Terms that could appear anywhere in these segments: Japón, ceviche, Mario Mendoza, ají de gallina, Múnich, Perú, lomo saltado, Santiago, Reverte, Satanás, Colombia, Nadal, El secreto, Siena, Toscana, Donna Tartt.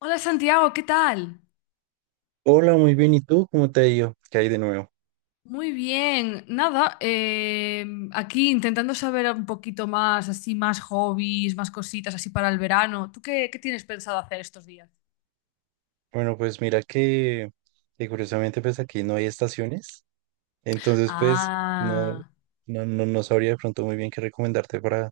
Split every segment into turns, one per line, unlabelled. Hola Santiago, ¿qué tal?
Hola, muy bien. ¿Y tú? ¿Cómo te ha ido? ¿Qué hay de nuevo?
Muy bien, nada, aquí intentando saber un poquito más, así más hobbies, más cositas así para el verano. ¿Tú qué tienes pensado hacer estos días?
Bueno, pues mira que curiosamente pues aquí no hay estaciones, entonces pues no,
Ah,
no, no sabría de pronto muy bien qué recomendarte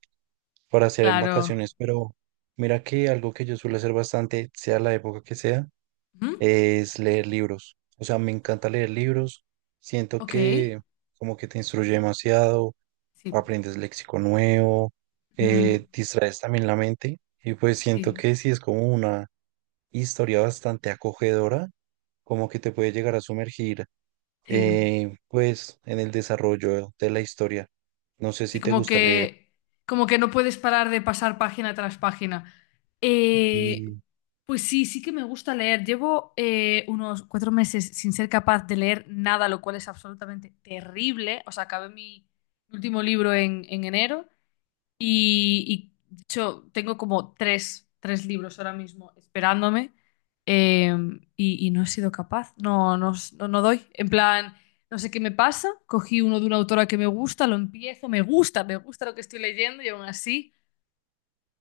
para hacer en
claro.
vacaciones, pero mira que algo que yo suelo hacer bastante, sea la época que sea,
¿Mm?
es leer libros. O sea, me encanta leer libros, siento
Ok,
que como que te instruye demasiado,
sí.
aprendes léxico nuevo,
Ujú,
distraes también la mente y pues siento
sí,
que sí es como una historia bastante acogedora, como que te puede llegar a sumergir,
sí.
pues, en el desarrollo de la historia. No sé
Sí,
si te gusta leer.
como que no puedes parar de pasar página tras página. Eh,
Y
pues sí, sí que me gusta leer. Llevo unos 4 meses sin ser capaz de leer nada, lo cual es absolutamente terrible. O sea, acabé mi último libro en enero y, de hecho, tengo como tres libros ahora mismo esperándome eh, y no he sido capaz, no doy. En plan, no sé qué me pasa, cogí uno de una autora que me gusta, lo empiezo, me gusta lo que estoy leyendo y aún así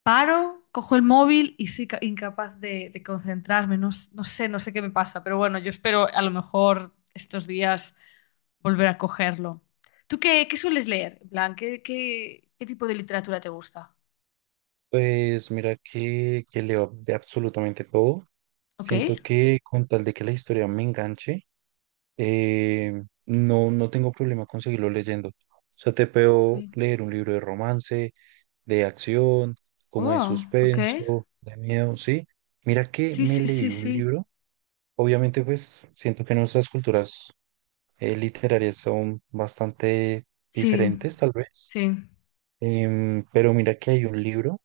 paro, cojo el móvil y soy incapaz de concentrarme, no, no no sé qué me pasa, pero bueno, yo espero a lo mejor estos días volver a cogerlo. ¿Tú qué sueles leer? En plan, qué tipo de literatura te gusta?
pues mira que leo de absolutamente todo.
Ok.
Siento que con tal de que la historia me enganche, no, no tengo problema con seguirlo leyendo. O sea, te puedo
Ok.
leer un libro de romance, de acción, como de
Oh, ok.
suspenso, de miedo, ¿sí? Mira que
Sí,
me
sí,
leí
sí,
un
sí.
libro. Obviamente, pues siento que nuestras culturas literarias son bastante
Sí,
diferentes, tal vez.
sí.
Pero mira que hay un libro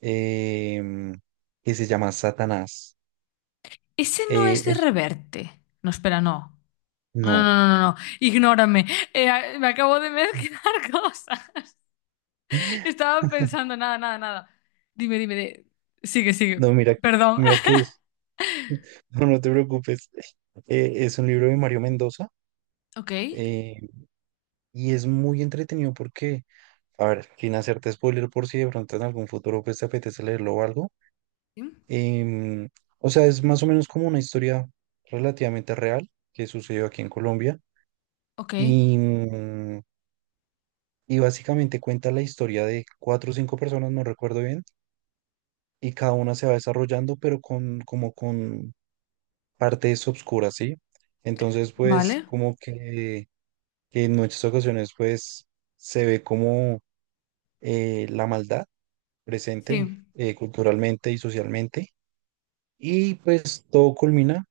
em, que se llama Satanás.
Ese no
Eh,
es de
es,
Reverte. No, espera, no. No, no,
no,
no, no, no. No. Ignórame. Me acabo de mezclar cosas. Estaba pensando, nada, nada, nada. Dime, dime, sigue,
no,
sigue.
mira,
Perdón.
mira que es, no, no te preocupes. Es un libro de Mario Mendoza
Ok.
eh, y es muy entretenido porque, a ver, sin hacerte spoiler por si de pronto en algún futuro pues, te apetece leerlo o algo.
Sí.
Em, o sea, es más o menos como una historia relativamente real que sucedió aquí en Colombia.
Ok.
Y, mm, y básicamente cuenta la historia de cuatro o cinco personas, no recuerdo bien, y cada una se va desarrollando, pero con, como con partes obscuras, ¿sí? Entonces, pues,
Vale.
como que en muchas ocasiones, pues, se ve como la maldad presente
Sí.
culturalmente y socialmente. Y pues todo culmina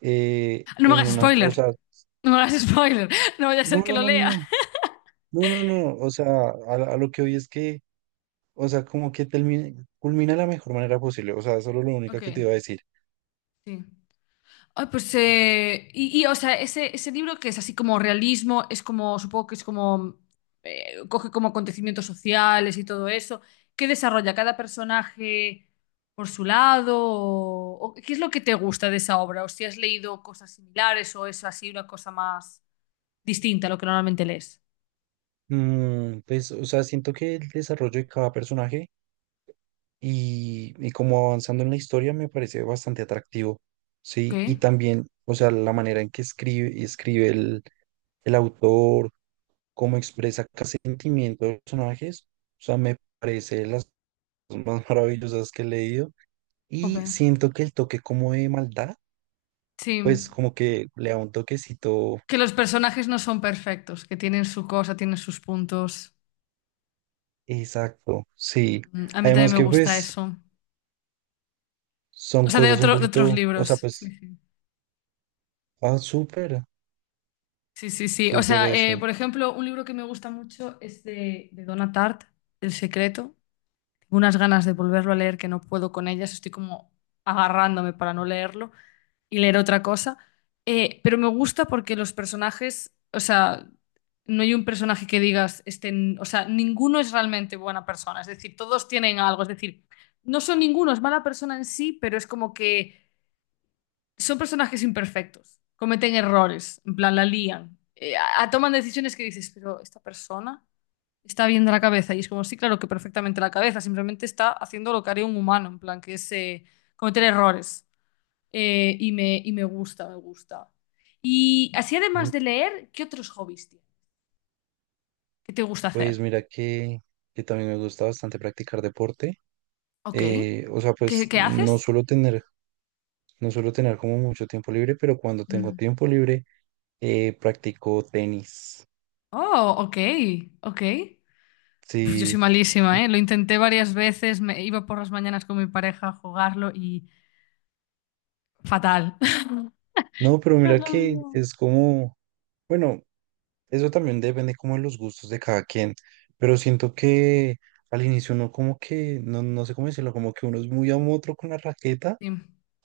No me
en
hagas
unas, o
spoiler.
sea,
No me hagas spoiler. No vaya a ser
no,
que
no,
lo
no,
lea.
no, no, no, no, o sea, a, a lo que hoy es que, o sea, como que termine, culmina de la mejor manera posible, o sea, solo lo único
Ok.
que te iba a decir.
Sí. Ay, pues, y, o sea, ese libro que es así como realismo, es como, supongo que es como, coge como acontecimientos sociales y todo eso, ¿qué desarrolla cada personaje por su lado? O qué es lo que te gusta de esa obra? ¿O si has leído cosas similares o es así una cosa más distinta a lo que normalmente lees?
Mm, pues, o sea, siento que el desarrollo de cada personaje y como avanzando en la historia me parece bastante atractivo,
Ok,
¿sí? Y también, o sea, la manera en que el autor, cómo expresa cada sentimiento de los personajes, o sea, me parece las cosas más maravillosas que he leído y
jope.
siento que el toque como de maldad,
Sí,
pues como que le da un toquecito.
que los personajes no son perfectos, que tienen su cosa, tienen sus puntos.
Exacto, sí.
Mm, a mí también
Además
me
que
gusta
pues
eso. O
son
sea,
cosas un
de otros
poquito, o sea,
libros. Sí,
pues,
sí.
ah, súper,
Sí, sí, sí. O
súper
sea,
eso.
por ejemplo, un libro que me gusta mucho es de Donna Tartt, El secreto. Tengo unas ganas de volverlo a leer que no puedo con ellas, estoy como agarrándome para no leerlo y leer otra cosa. Pero me gusta porque los personajes, o sea, no hay un personaje que digas, este, o sea, ninguno es realmente buena persona, es decir, todos tienen algo, es decir, no son ninguno, es mala persona en sí, pero es como que son personajes imperfectos, cometen errores, en plan, la lían, toman decisiones que dices, pero esta persona está bien de la cabeza. Y es como, sí, claro que perfectamente la cabeza, simplemente está haciendo lo que haría un humano, en plan, que es cometer errores. Y me gusta, me gusta. Y así,
Mm,
además de leer, ¿qué otros hobbies tienes? ¿Qué te gusta
pues
hacer?
mira que también me gusta bastante practicar deporte.
Ok.
O sea, pues
Qué haces?
no suelo tener como mucho tiempo libre, pero cuando tengo
Mm.
tiempo libre, practico tenis.
Oh, ok, ok. Uf, yo soy
Sí,
malísima, ¿eh? Lo intenté varias veces, me iba por las mañanas con mi pareja a jugarlo y fatal.
no, pero
No es
mira
lo
que
mío.
es como, bueno. Eso también depende como de los gustos de cada quien, pero siento que al inicio uno como que, no, no sé cómo decirlo, como que uno es muy amotro con la raqueta,
Sí,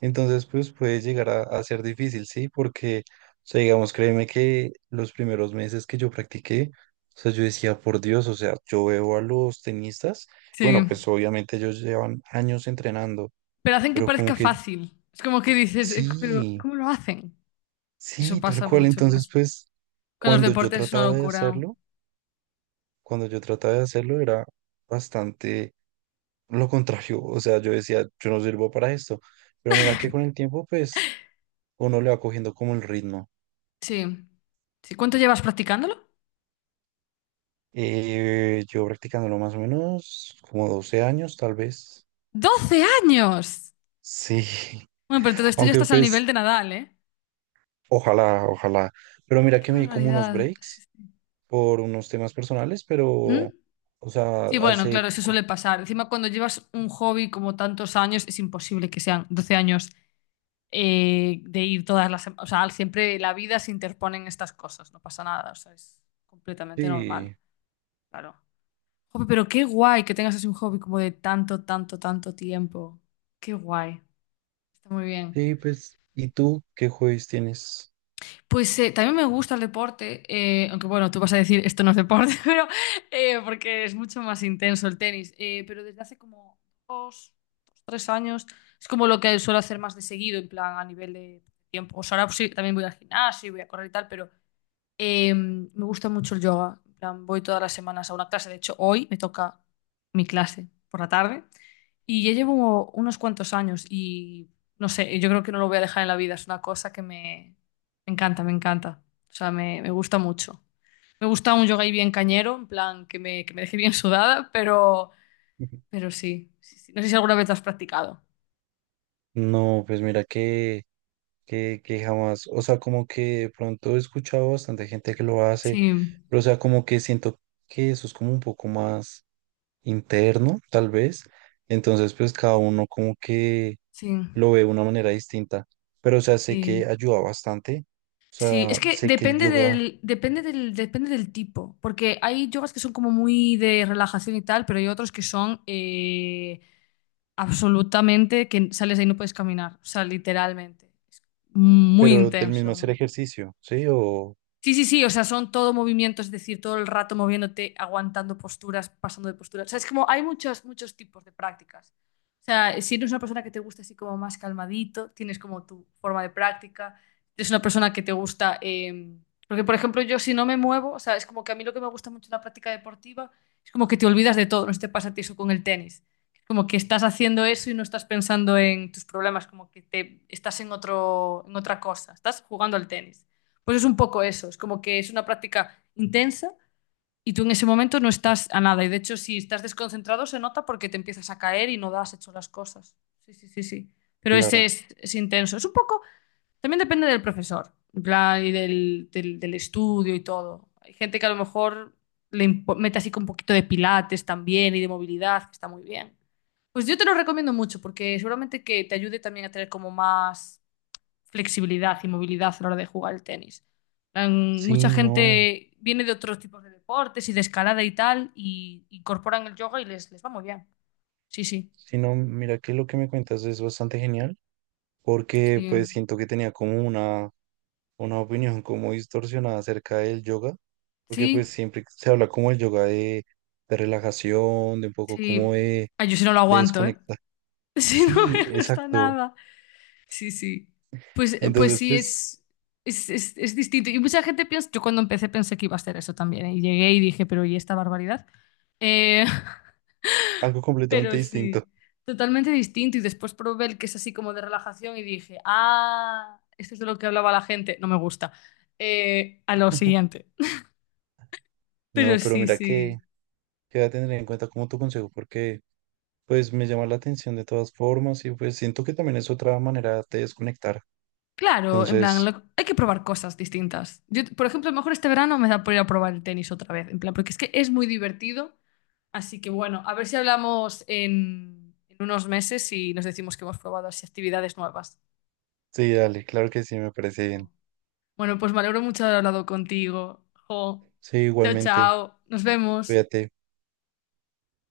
entonces pues puede llegar a ser difícil, ¿sí? Porque, o sea, digamos, créeme que los primeros meses que yo practiqué, o sea, yo decía, por Dios, o sea, yo veo a los tenistas,
sí.
bueno, pues obviamente ellos llevan años entrenando,
Pero hacen que
pero como
parezca
que
fácil. Es como que dices, pero
sí,
¿cómo lo hacen? Eso
sí, tal
pasa
cual,
mucho con,
entonces pues
con los
cuando yo
deportes, es una
trataba de
locura.
hacerlo, cuando yo trataba de hacerlo era bastante lo contrario, o sea, yo decía, yo no sirvo para esto, pero mira que con el tiempo, pues, uno le va cogiendo como el ritmo.
Sí. Sí. ¿Cuánto llevas practicándolo?
Yo practicándolo más o menos como 12 años, tal vez,
¡12 años!
sí,
Bueno, pero entonces tú ya
aunque
estás al
pues,
nivel de Nadal, ¿eh?
ojalá, ojalá, pero mira
¡Qué
que me di como unos
barbaridad! Sí,
breaks
sí.
por unos temas personales, pero,
¿Mm?
o sea,
Sí, bueno, claro, eso suele pasar. Encima, cuando llevas un hobby como tantos años, es imposible que sean 12 años de ir todas las semanas. O sea, siempre la vida se interponen estas cosas, no pasa nada, o sea, es completamente normal,
sí,
claro. Jope, pero qué guay que tengas así un hobby como de tanto, tanto, tanto tiempo. Qué guay, está muy bien.
sí, pues, ¿y tú qué jueves tienes?
Pues también me gusta el deporte, aunque bueno, tú vas a decir esto no es deporte, pero porque es mucho más intenso el tenis. Pero desde hace como dos, dos, tres años es como lo que suelo hacer más de seguido, en plan a nivel de tiempo. O sea, ahora pues, sí, también voy al gimnasio y voy a correr y tal, pero eh, me gusta mucho el yoga. En plan, voy todas las semanas a una clase. De hecho, hoy me toca mi clase por la tarde. Y ya llevo unos cuantos años y no sé, yo creo que no lo voy a dejar en la vida. Es una cosa que me encanta, me encanta. O sea, me gusta mucho. Me gusta un yoga ahí bien cañero, en plan, que me deje bien sudada, pero sí, sí, sí. No sé si alguna vez lo has practicado.
No, pues mira que... que jamás, o sea, como que de pronto he escuchado bastante gente que lo hace,
Sí,
pero o sea, como que siento que eso es como un poco más interno, tal vez, entonces pues cada uno como que
sí,
lo ve de una manera distinta, pero o sea, sé que
sí.
ayuda bastante, o
Sí, es
sea,
que
sé que el
depende
yoga,
depende depende del tipo, porque hay yogas que son como muy de relajación y tal, pero hay otros que son absolutamente que sales de ahí y no puedes caminar, o sea, literalmente. Es muy
pero del
intenso,
mismo
muy
hacer
intenso.
ejercicio, ¿sí? O,
Sí, sí, sí, o sea, son todo movimiento, es decir, todo el rato moviéndote, aguantando posturas, pasando de posturas. O sea, es como hay muchos, muchos tipos de prácticas. O sea, si eres una persona que te gusta así como más calmadito, tienes como tu forma de práctica. Si eres una persona que te gusta, porque por ejemplo yo si no me muevo, o sea, es como que a mí lo que me gusta mucho en la práctica deportiva es como que te olvidas de todo, no sé si te pasa a ti eso con el tenis. Como que estás haciendo eso y no estás pensando en tus problemas, como que te, estás en otro, en otra cosa, estás jugando al tenis. Pues es un poco eso, es como que es una práctica intensa y tú en ese momento no estás a nada. Y de hecho, si estás desconcentrado, se nota porque te empiezas a caer y no das hecho las cosas. Sí, sí, sí, sí. Pero ese
claro,
es intenso. Es un poco, también depende del profesor, en plan, del estudio y todo. Hay gente que a lo mejor mete así con un poquito de pilates también y de movilidad, que está muy bien. Pues yo te lo recomiendo mucho porque seguramente que te ayude también a tener como más flexibilidad y movilidad a la hora de jugar el tenis.
sí,
Mucha
no,
gente viene de otros tipos de deportes y de escalada y tal, y incorporan el yoga y les va muy bien. Sí, sí,
sí, no, mira que lo que me cuentas es bastante genial, porque
sí,
pues siento que tenía como una opinión como distorsionada acerca del yoga, porque
sí,
pues siempre se habla como el yoga de relajación, de un poco como
sí. Ay, yo si no lo
de
aguanto, ¿eh?
desconectar.
Si no me
Sí,
gusta
exacto.
nada. Sí, sí. Pues, pues
Entonces,
sí,
pues
es distinto. Y mucha gente piensa, yo cuando empecé pensé que iba a ser eso también, ¿eh? Y llegué y dije, pero ¿y esta barbaridad? Eh,
algo completamente
pero
distinto.
sí, totalmente distinto. Y después probé el que es así como de relajación y dije, ah, esto es de lo que hablaba la gente, no me gusta. A lo siguiente. Pero
No, pero
sí,
mira que,
sí.
que voy a tener en cuenta como tu consejo, porque pues me llama la atención de todas formas y pues siento que también es otra manera de desconectar.
Claro, en plan,
Entonces,
hay que probar cosas distintas. Yo, por ejemplo, a lo mejor este verano me da por ir a probar el tenis otra vez, en plan, porque es que es muy divertido. Así que bueno, a ver si hablamos en unos meses y nos decimos que hemos probado así actividades nuevas.
sí, dale, claro que sí, me parece bien.
Bueno, pues me alegro mucho de haber hablado contigo. Jo.
Sí,
Chao,
igualmente,
chao. Nos vemos.
cuídate.